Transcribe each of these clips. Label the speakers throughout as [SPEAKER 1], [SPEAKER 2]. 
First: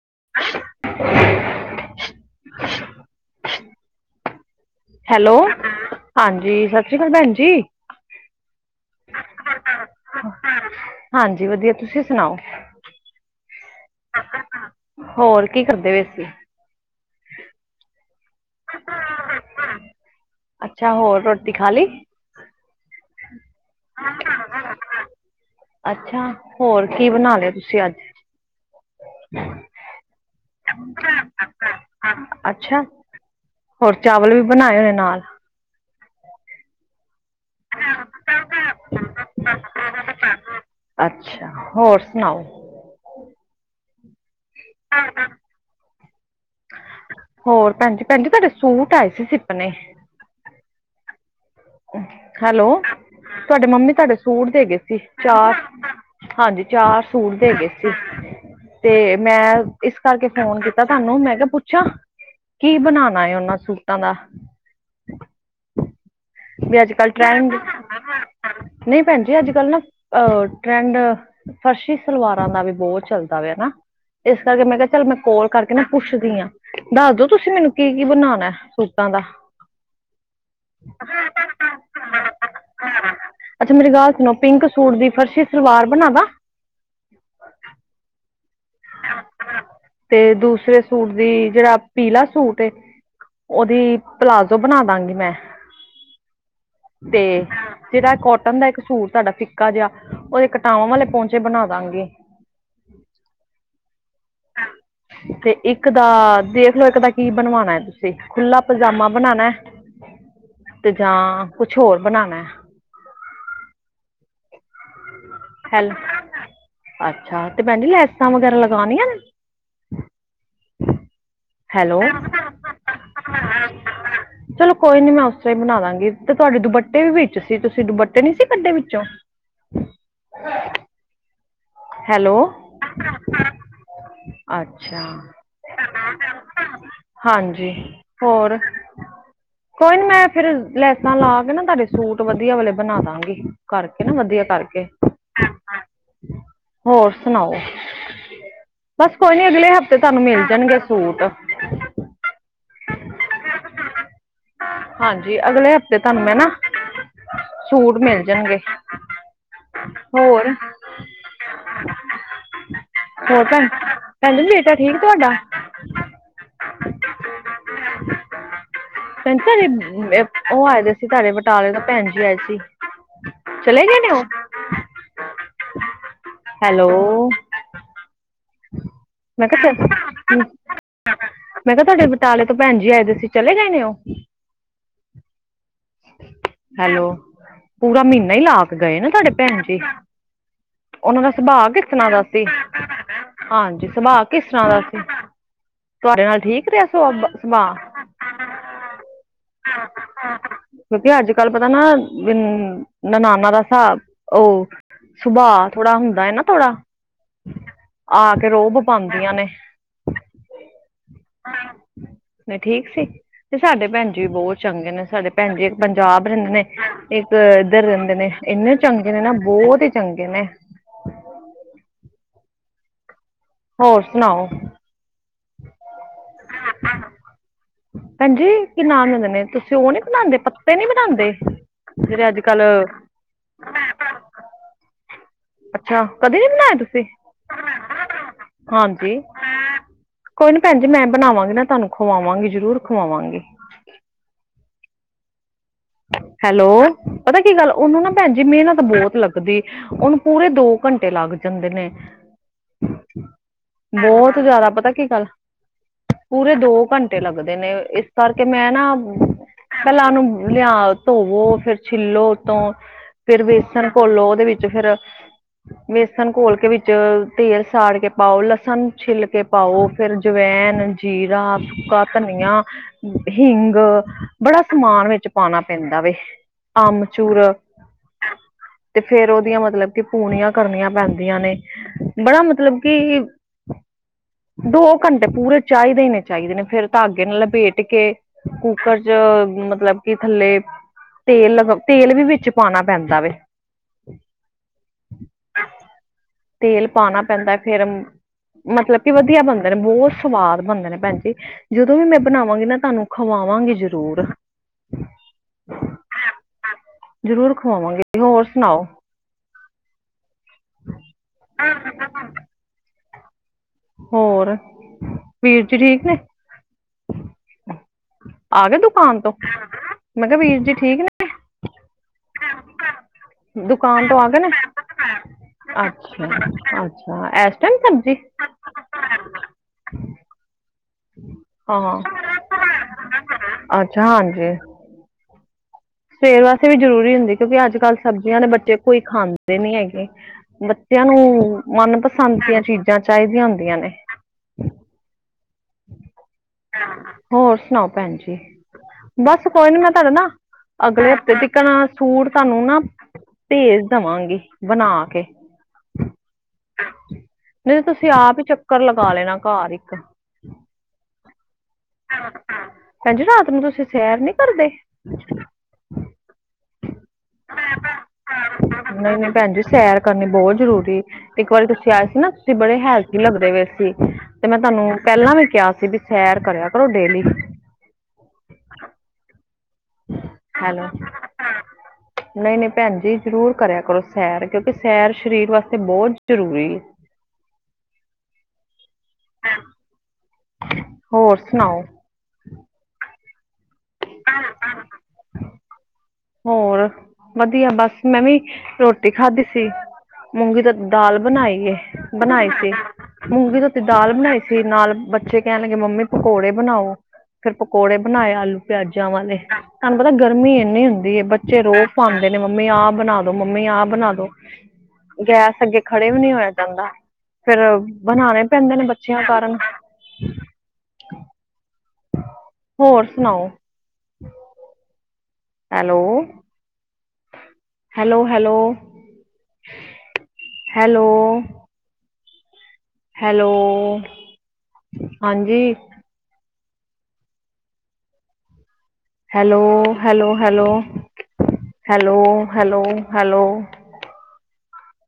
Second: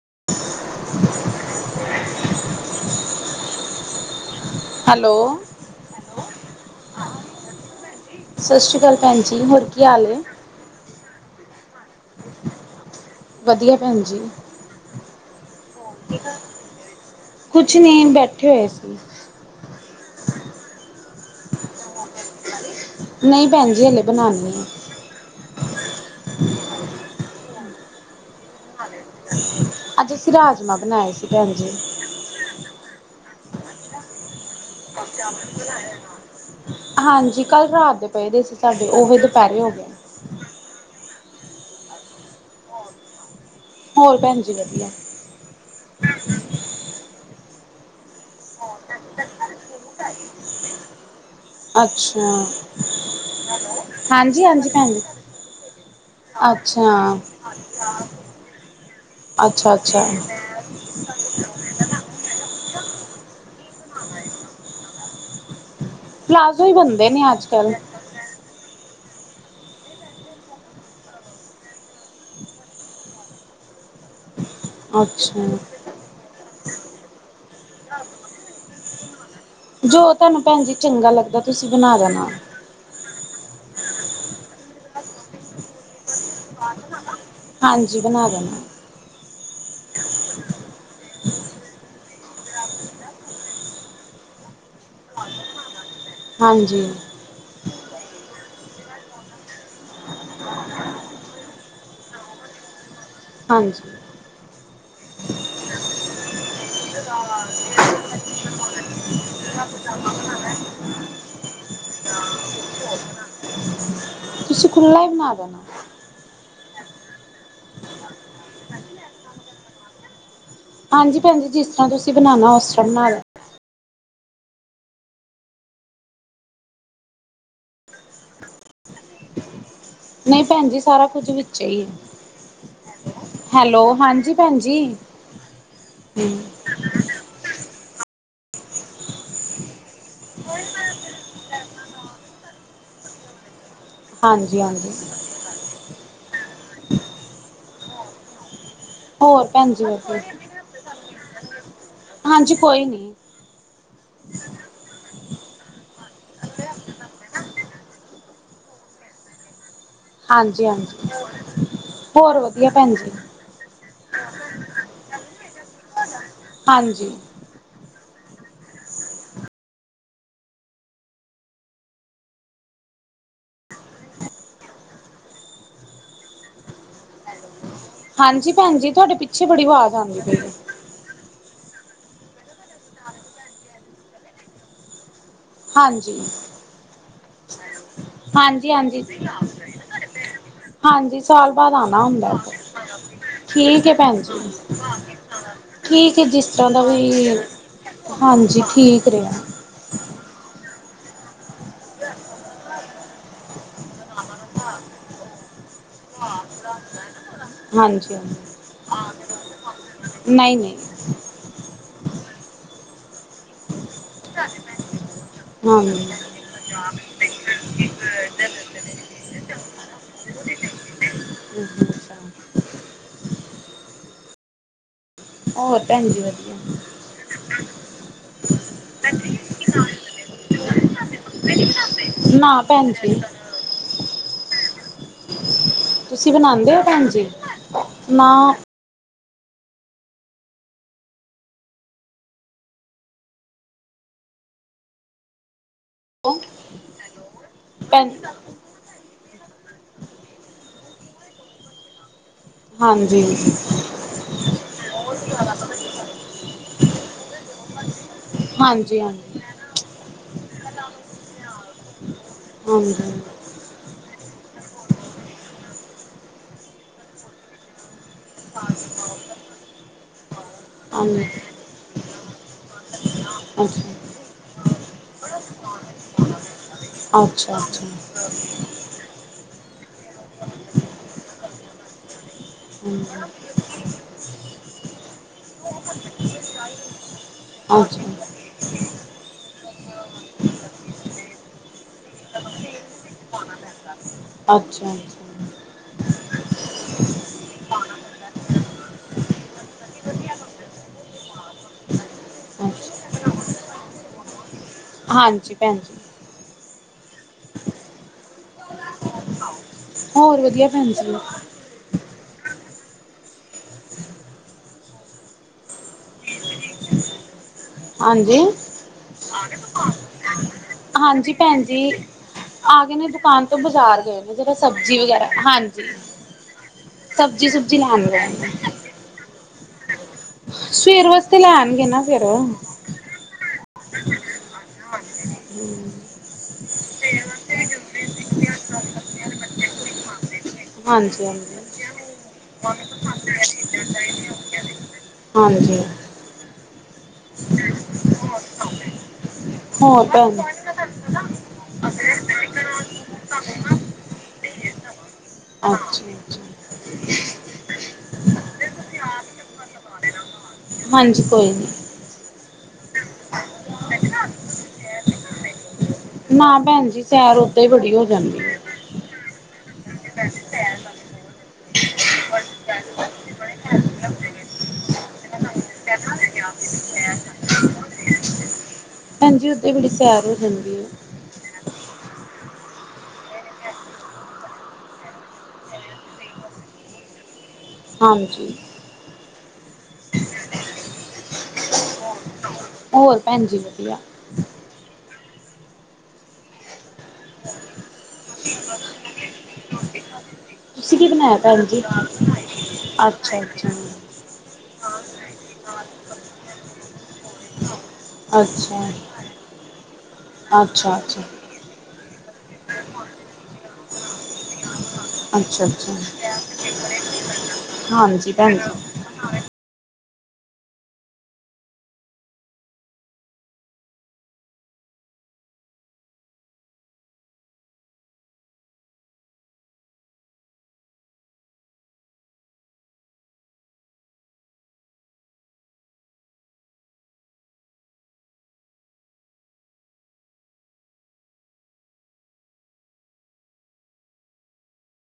[SPEAKER 1] [unintelligible]
[SPEAKER 2] Hello ਹਾਂਜੀ ਸਤਿ ਸ੍ਰੀ ਅਕਾਲ ਭੈਣ ਜੀ
[SPEAKER 1] ਸਤਿ ਸ਼੍ਰੀ ਅਕਾਲ ਭੈਣ ਜੀ ਹੋਰ ਕੀ ਹਾਲ ਹੈ।
[SPEAKER 2] ਹਾਂਜੀ ਵਧੀਆ ਤੁਸੀਂ ਸੁਣਾਓ
[SPEAKER 1] ਵਧੀਆ ਭੈਣ ਜੀ
[SPEAKER 2] ਹੋਰ ਕੀ ਕਰਦੇ ਪਏ ਸੀਂ
[SPEAKER 1] ਕੁਛ ਨਹੀਂ ਬੈਠੇ ਹੋਏ ਸੀ।
[SPEAKER 2] ਅੱਛਾ ਹੋਰ ਰੋਟੀ ਖਾ ਲਈ
[SPEAKER 1] ਨਹੀਂ ਭੈਣ ਜੀ ਹਲੇ ਬਣਾਉਣੀ ਆ
[SPEAKER 2] ਅੱਛਾ ਹੋਰ ਕੀ ਬਣਾ ਲੈ ਆ ਤੁਸੀਂ ਅੱਜ
[SPEAKER 1] ਅੱਜ ਅਸੀਂ ਰਾਜਮਾਂ ਬਣਾਏ ਸੀ ਭੈਣ ਜੀ।
[SPEAKER 2] ਅੱਛਾ, ਹੋਰ ਚਾਵਲ ਵੀ ਬਣਾਏ ਹੋਏ ਨਾਲ?
[SPEAKER 1] ਹਾਂਜੀ ਕੱਲ੍ਹ ਰਾਤ ਦੇ ਪਏ ਦੇ ਸੀ ਸਾਡੇ, ਉਹ ਵੇ ਦੁਪਹਿਰੇ ਹੋ ਗਿਆ।
[SPEAKER 2] ਅੱਛਾ, ਹੋਰ ਸੁਣਾਓ।
[SPEAKER 1] ਹੋਰ ਭੈਣ ਜੀ ਵਧੀਆ।
[SPEAKER 2] ਹੋਰ ਭੈਣ ਜੀ। ਭੈਣ ਜੀ, ਤਾਡੇ ਸੂਟ ਆਏ ਸੀ ਸਿਪਨੇ।
[SPEAKER 1] ਅੱਛਾ।
[SPEAKER 2] ਤੁਆਡੇ ਮੰਮੀ ਤਾਡੇ
[SPEAKER 1] ਹਾਂਜੀ
[SPEAKER 2] ਸੂਟ ਦੇ
[SPEAKER 1] ਹਾਂਜੀ
[SPEAKER 2] ਗਏ
[SPEAKER 1] ਭੈਣ
[SPEAKER 2] ਸੀ,
[SPEAKER 1] ਜੀ
[SPEAKER 2] ਚਾਰ ਹਾਂਜੀ, ਚਾਰ
[SPEAKER 1] ਅੱਛਾ
[SPEAKER 2] ਸੂਟ ਦੇ ਗਏ ਸੀ। ਤੇ ਮੈਂ
[SPEAKER 1] ਅੱਛਾ
[SPEAKER 2] ਇਸ
[SPEAKER 1] ਅੱਛਾ
[SPEAKER 2] ਕਰਕੇ ਫੋਨ ਕੀਤ ਤਾਂ ਤਾਨੂੰ ਮੈਂ ਕਿਹਾ ਪੁੱਛਾਂ, ਕੀ ਬਣਾਣਾ ਏ ਉਹਨਾਂ ਸੂਟਾਂ ਦਾ।
[SPEAKER 1] ਪਲਾਜ਼ੋ ਹੀ
[SPEAKER 2] ਵੀ ਅੱਜ
[SPEAKER 1] ਬਣਦੇ
[SPEAKER 2] ਕੱਲ
[SPEAKER 1] ਨੇ ਅੱਜ
[SPEAKER 2] ਟਰੈਂਡ।
[SPEAKER 1] ਕੱਲ੍ਹ
[SPEAKER 2] ਨਹੀਂ ਭੈਣ ਜੀ, ਅੱਜ ਕੱਲ ਨਾ ਅਹ-ਟਰੈਂਡ ਫਰਸ਼ੀ ਸਲਵਾਰਾਂ ਦਾ ਵੀ ਬਹੁਤ ਚੱਲਦਾ ਵਿਆ ਨਾ, ਇਸ ਕਰਕੇ ਮੈਂ ਕਿਹਾ ਚੱਲ ਮੈਂ
[SPEAKER 1] ਅੱਛਾ
[SPEAKER 2] ਕੋਲ ਕਰਕੇ ਨਾ ਪੁੱਛਦੀ ਆਂ। ਦੱਸਦੋ ਤੁਸੀਂ ਮੈਨੂੰ, ਕੀ ਕੀ ਬਣਾਣਾ ਐ ਸੂਟਾਂ ਦਾ।
[SPEAKER 1] ਜੋ ਤਾਨੂੰ ਭੈਣ ਜੀ ਚੰਗਾ ਲੱਗਦਾ, ਤੁਸੀਂ ਬਣਾ ਦੇਣਾ।
[SPEAKER 2] ਅੱਛਾ ਮੇਰੀ ਗੱਲ ਸੁਣੋ, ਪਿੰਕ ਸੂਟ ਦੀ ਫਰਸ਼ੀ ਸਲਵਾਰ ਬਣਾਦਾਂ?
[SPEAKER 1] ਹਾਂਜੀ, ਬਣਾ ਦੇਣਾ।
[SPEAKER 2] ਤੇ ਦੂਸਰੇ ਸੂਟ ਦੀ, ਜਿਹੜਾ ਪੀਲਾ ਸੂਟ ਏ ਉਹਦੀ ਪਲਾਜ਼ੋ ਬਣਾ ਦਾਂਗੀ ਮੈਂ।
[SPEAKER 1] ਹਾਂਜੀ।
[SPEAKER 2] ਤੇ ਜਿਹੜਾ ਕੋਟਨ ਦਾ ਇੱਕ ਸੂਟ ਤਾਡਾ ਫਿੱਕ ਕਾ ਜਿਆ, ਉਹਦੇ ਕਟਾਵਾਂ ਵਾਲੇ ਪਉਂਚੇ ਬਣਾ ਦਾਂਗੀ।
[SPEAKER 1] ਹਾਂਜੀ।
[SPEAKER 2] [unintelligible] ਤੇ ਇੱਕ ਦਾ ਦੇਖਲੋ ਇੱਕ ਦਾ ਕੀ ਬਣਵਾਣਾ ਐ ਤੁਸੀਂ, ਖੁਲਾ ਪਜਾਮਾ ਬਨਾਣਾ ਐਂ ਤੇ ਜਾਂ ਕੁਛ ਹੋਰ ਬਣਾਣਾ ਐ।
[SPEAKER 1] ਤੁਸੀਂ ਖੁਲਾ ਈ ਬਣਾ ਦੇਣਾ।
[SPEAKER 2] ਹੈਲ, ਅੱਛਾ ਤੇ ਭੈਨ ਜੀ ਲੈਸਾਂ ਵਗੈਰਾ ਲਗਾਨੀਆਂ ਨੇ।
[SPEAKER 1] ਹਾਂਜੀ ਭੈਣ ਜੀ, ਜਿਸ ਤਰ੍ਹਾਂ
[SPEAKER 2] ਹੈਲੋ
[SPEAKER 1] ਤੁਸੀਂ ਬਨਾਨਾ ਉਸ ਤਰ੍ਹਾਂ ਬਨਾ ਲਓ।
[SPEAKER 2] [unintelligible] ਚਲੋ ਕੋਈ ਨੀ, ਮੈਂ ਉਸ ਤਰਾਂ ਈ ਬਣਾ ਦਾਂਗੀ। ਤੇ ਤੁਆਡੇ ਦੁਪੱਟੇ ਵੀ ਵਿੱਚ ਸੀ। ਤੁਸੀਂ ਦੁਪੱਟੇ ਨੀ ਸੀ ਕੱਢੇ ਵਿੱਚੋਂ?
[SPEAKER 1] ਨਈਂ ਭੈਣ ਜੀ, ਸਾਰਾ ਕੁਝ ਵਿੱਚ ਚੇ ਈ ਐ।
[SPEAKER 2] ਹੈਲੋ
[SPEAKER 1] ਹੈਲੋ, ਹਾਂਜੀ ਭੈਣ ਜੀ।
[SPEAKER 2] ਅੱਛਾ
[SPEAKER 1] ਹੂੰ
[SPEAKER 2] ਹਾਂਜੀ, ਹੋਰ। ਕੋਈ ਨੀ ਮੈਂ ਫੇਰ, ਲੈਸਾਂ ਲਾ ਕੇ ਨਾ ਤਾਡੇ ਸੂਟ ਵਧੀਆ ਵਾਲੇ ਬਣਾ ਦਾਂਗੀ, ਕਰ
[SPEAKER 1] ਹਾਂਜੀ, ਹਾਂਜੀ।
[SPEAKER 2] ਹੋਰ ਸੁਣਾਓ। ਬਸ ਕੋਈ
[SPEAKER 1] ਹੋਰ
[SPEAKER 2] ਨੀ, ਅਗਲੇ
[SPEAKER 1] ਭੈਣ ਜੀ
[SPEAKER 2] ਹਫ਼ਤੇ ਤਾਨੂੰ
[SPEAKER 1] ਵਧੀਆ
[SPEAKER 2] ਮਿਲ ਜਾਣਗੇ ਸੂਟ।
[SPEAKER 1] ਹਾਂਜੀ, ਕੋਈ ਨੀ।
[SPEAKER 2] ਹਾਂਜੀ, ਅਗਲੇ ਹਫ਼ਤੇ ਤਾਨੂੰ ਮੈਂ ਨਾ ਸੂਟ ਮਿਲ ਜਣਗੇ।
[SPEAKER 1] ਹਾਂਜੀ ਹਾਂਜੀ, ਹੋਰ ਵਧੀਆ ਭੈਣ ਜੀ।
[SPEAKER 2] ਹੋਰ ਭੈਣ ਭੈਣ ਜੀ ਬੇਟਾ ਠੀਕ ਤੁਆਡਾ।
[SPEAKER 1] ਹਾਂਜੀ।
[SPEAKER 2] ਤਾਡੇ-ਅ-ਮ-ਬ ਉਹ ਆਏ ਦੇ ਸੀ, ਤਾਡੇ ਬਟਾਲੇ ਤੋਂ ਭੈਣ ਜੀ ਆਏ ਸੀ। ਚਲੇ ਗਏ ਨੇ ਓਹ। ਹੈਲੋ।
[SPEAKER 1] ਹਾਂਜੀ ਭੈਣ ਜੀ, ਤੁਆਡੇ ਪਿੱਛੇ
[SPEAKER 2] ਮੈਂ
[SPEAKER 1] ਬੜੀ
[SPEAKER 2] ਕਿਹਾ ਚ-
[SPEAKER 1] ਆਵਾਜ਼ ਆਂਦੀ ਪਈ ਐ।
[SPEAKER 2] ਮੈਂ ਕਿਆ ਤਾਡੇ ਬਟਾਲੇ ਤੋਂ ਭੈਣ ਜੀ ਆਏ ਦੇ ਸੀ, ਚਲੇ ਗਏ ਨੇ ਉਹ?
[SPEAKER 1] ਹਾਂਜੀ,
[SPEAKER 2] ਹੈਲੋ ਪੂਰਾ ਮਹੀਨਾ ਹੀ ਲਾ
[SPEAKER 1] ਹਾਂਜੀ
[SPEAKER 2] ਕੇ ਗਏ
[SPEAKER 1] ਹਾਂਜੀ।
[SPEAKER 2] ਨੇ ਤੁਹਾਡੇ ਭੈਣ ਜੀ
[SPEAKER 1] ਹਾਂਜੀ,
[SPEAKER 2] ਉਹਨਾਂ ਦਾ
[SPEAKER 1] ਸਾਲ
[SPEAKER 2] ਸੁਭਾਅ
[SPEAKER 1] ਬਾਅਦ
[SPEAKER 2] ਕਿਸ
[SPEAKER 1] ਆਣਾ
[SPEAKER 2] ਤਰ੍ਹਾਂ ਦਾ
[SPEAKER 1] ਹੁੰਦਾ।
[SPEAKER 2] ਸੀ ਹਾਂਜੀ
[SPEAKER 1] ਠੀਕ ਏ ਭੈਣ
[SPEAKER 2] ਸੁਭਾਅ
[SPEAKER 1] ਜੀ।
[SPEAKER 2] ਕਿਸ ਤਰ੍ਹਾਂ ਦਾ ਸੀ
[SPEAKER 1] ਠੀਕ ਹੈ
[SPEAKER 2] ਤੁਹਾਡੇ ਨਾਲ
[SPEAKER 1] ਜਿਸ
[SPEAKER 2] ਠੀਕ
[SPEAKER 1] ਤਰ੍ਹਾਂ ਦਾ
[SPEAKER 2] ਰਿਹਾ
[SPEAKER 1] ਕੋਈ
[SPEAKER 2] ਸੁਭਾਅ
[SPEAKER 1] ਹਾਂਜੀ ਠੀਕ ਰਿਹਾ
[SPEAKER 2] ਹਾਂਾਂ ਹਾਂ ਹਾਂ ਕਿਉਂਕਿ ਅੱਜ ਕੱਲ ਪਤਾ ਨਾ ਨਨਾਨਾ ਦਾ ਹਿਸਾਬ ਉਹ ਸੁਭਾਅ ਥੋੜਾ ਹੁੰਦਾ ਹੈ ਨਾ ਥੋੜਾ
[SPEAKER 1] ਹਾਂਜੀ
[SPEAKER 2] ਆ
[SPEAKER 1] ਹਾਂਜੀ
[SPEAKER 2] ਕੇ ਰੋਬ ਪਾਉਂਦੀਆਂ
[SPEAKER 1] ਨਹੀਂ ਨਹੀਂ
[SPEAKER 2] ਨੇ ਠੀਕ ਸੀ ਤੇ ਸਾਡੇ ਭੈਣ ਜ ਵੀ ਬਹੁਤ ਚੰਗੇ ਨੇ ਸਾਡੇ ਭੈਣ ਜ
[SPEAKER 1] ਹਾਂਜੀ
[SPEAKER 2] ਪੰਜਾਬ ਰਹਿੰਦੇ ਨੇ ਇੱਕ ਇੱਧਰ ਰਹਿੰਦੇ ਨੇ ਇੰਨੇ ਚੰਗੇ ਨੇ ਨਾ ਬਹੁਤ ਹੀ ਚੰਗੇ ਨੇ ਹੋਰ ਸੁਣਾਓ
[SPEAKER 1] ਹੋਰ ਭੈਣ ਜੀ ਵਧੀਆ
[SPEAKER 2] ਭੈਣਜੀ ਕਿੰਨਾ ਆਨੰਦ ਨੇ ਤੁਸੀਂ ਉਹ ਨੀ ਬਣਾਉਂਦੇ ਪੱਤੇ ਨੀ ਬਣਾਉਂਦੇ ਫਿਰ ਅਜ
[SPEAKER 1] ਨਾ
[SPEAKER 2] ਕੱਲ
[SPEAKER 1] ਭੈਣ ਜੀ
[SPEAKER 2] ਅੱਛਾ
[SPEAKER 1] ਤੁਸੀਂ
[SPEAKER 2] ਕਦੇ ਨੀ
[SPEAKER 1] ਬਣਾਉਂਦੇ
[SPEAKER 2] ਬਣਾਏ
[SPEAKER 1] ਹੋ
[SPEAKER 2] ਤੁਸੀਂ
[SPEAKER 1] ਭੈਣ ਜੀ ਨਾ
[SPEAKER 2] ਹਾਂਜੀ ਕੋਈ ਨੀ ਭੈਣ ਜੀ ਮੈਂ ਬਣਾਵਾਂਗੀ ਨਾ ਤੁਹਾਨੂੰ ਖਵਾਵਾਂਗੀ ਜ਼ਰੂਰ ਖੁਵਾਵਾਂਗੇ
[SPEAKER 1] ਹੋ
[SPEAKER 2] ਹੈਲੋ ਪਤਾ ਕੀ ਗੱਲ ਉਹਨੂੰ ਨਾ ਭੈਣ ਜੀ ਮਿਹਨਤ ਬਹੁਤ ਲੱਗਦੀ ਉਹਨੂੰ ਪੂਰੇ ਦੋ ਘੰਟੇ ਲੱਗ ਜਾਂਦੇ ਨੇ
[SPEAKER 1] ਹਾਂਜੀ
[SPEAKER 2] ਬਹੁਤ ਜ਼ਿਆਦਾ ਪਤਾ ਕੀ ਗੱਲ ਪੂਰੇ ਦੋ ਘੰਟੇ ਲੱਗਦੇ ਨੇ ਇਸ ਕਰਕੇ ਮੈਂ ਨਾ
[SPEAKER 1] ਹਾਂਜੀ ਹਾਂਜੀ
[SPEAKER 2] ਪਹਿਲਾਂਨੂੰ ਲਿਆ ਧੋਵੋ ਫਿਰ ਛਿੱਲੋ ਉਤੋਂ ਫਿਰ ਬੇਸਨ ਘੋਲੋ ਉਹਦੇ ਵਿੱਚ ਫੇਿਰ ਵੇਸਣ ਘੋਲ ਕੇ ਵਿੱਚ ਤੇਲ ਸਾੜ ਕੇ ਪਾਓ ਲਸਣ ਛਿੱਿਲ ਕੇ ਪਾਓ ਫਿਰ ਜਵਾੈਨ
[SPEAKER 1] ਹਾਂਜੀ ਹਾਂਜੀ
[SPEAKER 2] ਜੀਰਾ ਸੁੱਕਾ ਧਨੀਆ ਹਿੰਗ
[SPEAKER 1] ਅੱਛਾ
[SPEAKER 2] ਬੜਾ ਸਮਾਨ ਵਿੱਚ ਪਾਉਣਾ ਪੈਂਦਾ ਵ ਆਮਚੂੂਰ
[SPEAKER 1] ਅੱਛਾ
[SPEAKER 2] ਤੇ ਫੇਰ ਉਹਦੀਆਂ ਮਤਲਬ ਕੀ ਪੂਣੀਆਂ ਕਰਨੀਆਂ ਪੈਂਦੀਆਂ ਨੇ ਬੜਾ ਮਤਲਬ ਕਿ ਦੋ ਘੰਟੇ ਪੂਰੇ ਚਾਹੀਦੇ ਹੀ ਨੇ ਚਾਹੀਦੇ ਨੇ ਫੇਿਰ ਧਾਗੇ ਨਾਲ ਲਪੇਟ
[SPEAKER 1] ਅੱਛਾ
[SPEAKER 2] ਕੇ
[SPEAKER 1] ਹਾਂਜੀ
[SPEAKER 2] ਕੁੱਕਰ ਚ ਮਤਲਬ ਕਿ ਥੱਲੇ ਤੇਲ ਤੇਲ ਵੀ ਵਿੱਚ ਪਾਉਣਾ ਪੈਂਦਾ ਵ
[SPEAKER 1] ਅੱਛਾ ਜੀ
[SPEAKER 2] ਤੇਲ ਪਾਉਣਾ ਪੈਂਦਾ ਫੇਿਰ ਮਤਲਬ ਕਿ ਵਧੀਆ ਬਣਦੇ ਨੇ ਬਹੁਤ ਸਵਾਦ ਬਣਦੇ ਨੇ ਭੈਣ ਜੀ ਜਦੋਂ ਵੀ ਮੈਂ ਬਣਾਵਾਂਗੀ ਨਾ
[SPEAKER 1] ਅੱਛਾ
[SPEAKER 2] ਤੁਹਾਨੂੰ ਖਵਾਵਾਂਗੀ ਜ਼ਰੂਰ
[SPEAKER 1] ਹਾਂਜੀ ਭੈਣ ਜ
[SPEAKER 2] ਜ਼ਰੂਰ ਖਵਾਵਾਂਗੇ ਹੋਰ ਸੁਣਾਓ
[SPEAKER 1] ਹੋਰ ਵਧੀਆ ਭੈਣ ਜੀ
[SPEAKER 2] ਹਮ ਹਮ ਹਮਾਂ ਹੋਰ ਵੀਰ ਚ ਠੀਕ ਨੇ
[SPEAKER 1] ਹਾਂਜੀ
[SPEAKER 2] ਆ ਗਏ ਦੁਕਾਨ ਤੋਂ ਮੈਂ ਕਿਹਾ ਵੀਰ ਜੀ ਠੀਕ ਨੇ
[SPEAKER 1] ਹਾਂਜੀ ਭੈਣ ਜੀ ਆ ਗਏ ਨੇ ਦੁਕਾਨ ਤੋਂ ਬਾਜ਼ਾਰ
[SPEAKER 2] ਦੁਕਾਨ ਤੋਂ
[SPEAKER 1] ਗਏ
[SPEAKER 2] ਆ
[SPEAKER 1] ਨੇ ਜਿਹੜਾ ਸਬਜ਼ੀ ਵਗੈਰਾ ਹਾਂਜੀ
[SPEAKER 2] ਅੱਛਾ ਅੱਛਾ
[SPEAKER 1] ਸਬਜ਼ੀ
[SPEAKER 2] ਇਸ ਟਾਈਮ
[SPEAKER 1] ਸੁਬਜੀ ਲਾ
[SPEAKER 2] ਸਬਜ਼ੀ
[SPEAKER 1] ਰ ਸਵੇਰ ਵਾਸਤੇ ਲੈਣਗੇ
[SPEAKER 2] ਹਾਂ
[SPEAKER 1] ਨਾ ਫੇਰ
[SPEAKER 2] ਅੱਛਾ ਹਾਂਜੀ
[SPEAKER 1] ਹ
[SPEAKER 2] ਸਵੇਰ ਵਾਸਤੇ ਵੀ ਜ਼ਰੂਰੀ ਹੁੰਦੀ ਕਿਉਂਕਿ ਅੱਜ ਕੱਲ ਸਬਜ਼ੀਆਂ ਦੇ ਬੱਚੇ ਕੋਈ ਖਾਂਦੇ ਨੀ ਹੈਗੇ ਬੱਚਿਆਂ
[SPEAKER 1] ਹਾਂਜੀ ਹਾਂਜੀ
[SPEAKER 2] ਨੂੰ ਮਨਪਸੰਦ ਦੀਆਂ ਚੀਜ਼ਾਂ ਚਾਹੀਦੀਆਂ ਹੁੰਦੀਆਂ ਨੇ
[SPEAKER 1] ਹਾਂਜੀ
[SPEAKER 2] ਹੋਰ ਸੁਣਾਓ ਭੈਣ ਜੀ ਬਸ ਕੋਈ ਨੀ ਮੈਂ
[SPEAKER 1] ਹੋਰ
[SPEAKER 2] ਤੁਹਾਡੇ ਨਾ
[SPEAKER 1] ਭੈਣ
[SPEAKER 2] ਅਗਲੇ ਹਫ਼ਤੇ ਚਿਕਨ ਸੂਟ ਤੁਹਾਨੂੰ ਨਾ ਭੇਜ ਦੇਵਾਂਗੀ ਬਣਾ ਕੇ
[SPEAKER 1] ਅੱਛਾ ਅੱਛਾ
[SPEAKER 2] ਨਹੀਂ, ਤੁਸੀਂ ਆਪ ਹੀ ਚੱਕਰ ਲਗਾ ਲੈਣਾ, ਘਰ ਇੱਕ।
[SPEAKER 1] ਹਾਂਜੀ, ਕੋਈ ਨਹੀਂ।
[SPEAKER 2] ਭੈੰਜੀ, ਰਾਤ ਨੂੰ ਤੁਸੀਂ ਸੈਰ ਨੀ ਕਰਦੇ? [unintelligible]
[SPEAKER 1] ਨਾ ਭੈਣ ਜੀ, ਸੈਰ ਓਦਾਂ ਹੀ ਬੜੀ ਹੋ ਜਾਂਦੀ।
[SPEAKER 2] ਨਹੀਂ -ਨਹੀਂ ਭੈਣ ਜੀ, ਸੈਰ ਕਰਨੀ ਬਹੁਤ ਜ਼ਰੂਰੀ। ਇੱਕ ਵਾਰੀ, ਤੁਸੀਂ ਆਏ ਸੀ ਨਾ, ਤੇ ਬੜੇ ਹੈਲਦੀ ਲੱਗਦੇ ਵਏ ਸੀ। ਤੇ, ਮੈਂ ਤੁਹਾਨੂੰ ਪਹਿਲਾਂ ਵੀ ਕਿਹਾ ਸੀ, ਬੀ ਸੈਰ ਕਰਿਆ ਕਰੋ ਡੇਲੀ।
[SPEAKER 1] ਭੈਣ ਜੀ, ਉਥੇ ਬੜੀ ਸੈਰ ਹੋ ਜਾਂਦੀ।
[SPEAKER 2] ਹਾਂ। ਨਹੀਂ -ਨਹੀਂ ਭੈਣ ਜੀ, ਜ਼ਰੂਰ ਕਰਿਆ ਕਰੋ ਸੈਰ, ਕਿਉਂਕਿ ਸੈਰ ਸ਼ਰੀਰ ਵਾਸਤੇ ਬਹੁਤ ਜ਼ਰੂਰੀ ਹੈ।
[SPEAKER 1] ਹਾਂਜੀ।
[SPEAKER 2] ਹੋਰ ਸੁਣਾਓ।
[SPEAKER 1] ਹੋਰ, ਭੈਣ ਜੀ ਵਧੀਆ।
[SPEAKER 2] [unintelligible] ਹੋਰ ਵਧੀਆ, ਬਸ ਮੈਂ ਵੀ ਰੋਟੀ ਖਾਧੀ ਸੀ। ਮੂੰਗੀ ਧੂਤੀ
[SPEAKER 1] ਤੁਸੀਂ ਕੀ
[SPEAKER 2] ਦਾਲ
[SPEAKER 1] ਬਣਾਇਆ
[SPEAKER 2] ਬਣਾਈ
[SPEAKER 1] ਭੈਣ
[SPEAKER 2] ਏ,
[SPEAKER 1] ਜੀ
[SPEAKER 2] ਬਣਾਈ ਸੀ
[SPEAKER 1] ਅੱਛਾ
[SPEAKER 2] ਮੂੰਗੀ
[SPEAKER 1] ਅੱਛਾ
[SPEAKER 2] ਧੂਤੀ ਦਾਲ ਬਣਾਈ ਸੀ। ਫਿਰ, ਨਾਲ ਬੱਚੇ ਕਹਿਣ ਲੱਗੇ, ਮੰਮੀ, ਪਕੌੜੇ ਬਣਾਓ। ਫਿਰ ਪਕੌੜੇ। ਬਣਾਏ,
[SPEAKER 1] ਅੱਛਾ
[SPEAKER 2] ਆਲੂ-ਪਿਆਜ਼ਾਂ ਵਾਲੇ। ਤੁਹਾਨੂੰ ਪਤਾ, ਗਰਮੀ ਇੰਨੀ
[SPEAKER 1] ਅੱਛਾ ਅੱਛਾ
[SPEAKER 2] ਹੁੰਦੀ। ਹੈ ਬੱਚੇ ਰੋਅਬ ਪਾਉਂਦੇ ਨੇ, ਮੰਮੀ, ਆਹ ਬਣਾ ਦੋ, ਮੰਮੀ ਆਹ ਬਣਾ ਦੋ। ਗੈਸ
[SPEAKER 1] ਅੱਛਾ
[SPEAKER 2] ਅੱਗੇ ਖੜੇ ਵੀ
[SPEAKER 1] ਅੱਛਾ
[SPEAKER 2] ਨਹੀਂ ਹੋਇਆ ਜਾਂਦਾ, ਫਿਰ
[SPEAKER 1] ਹਾਂਜੀ
[SPEAKER 2] ਬਣਾਉਣੇ
[SPEAKER 1] ਭੈਣ ਜੀ
[SPEAKER 2] ਪੈਂਦੇ ਨੇ ਬ ਬੱਚਿਆਂ, ਕਾਰਨ। ਹੋਰ ਸੁਣਾਓ? Hello. Hello, hello. Hello. Hello, ਹਾਂਜੀ। Hello, hello, hello. Hello, hello, hello.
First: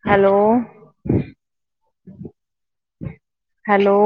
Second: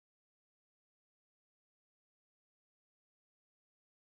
[SPEAKER 2] Hello. Hello.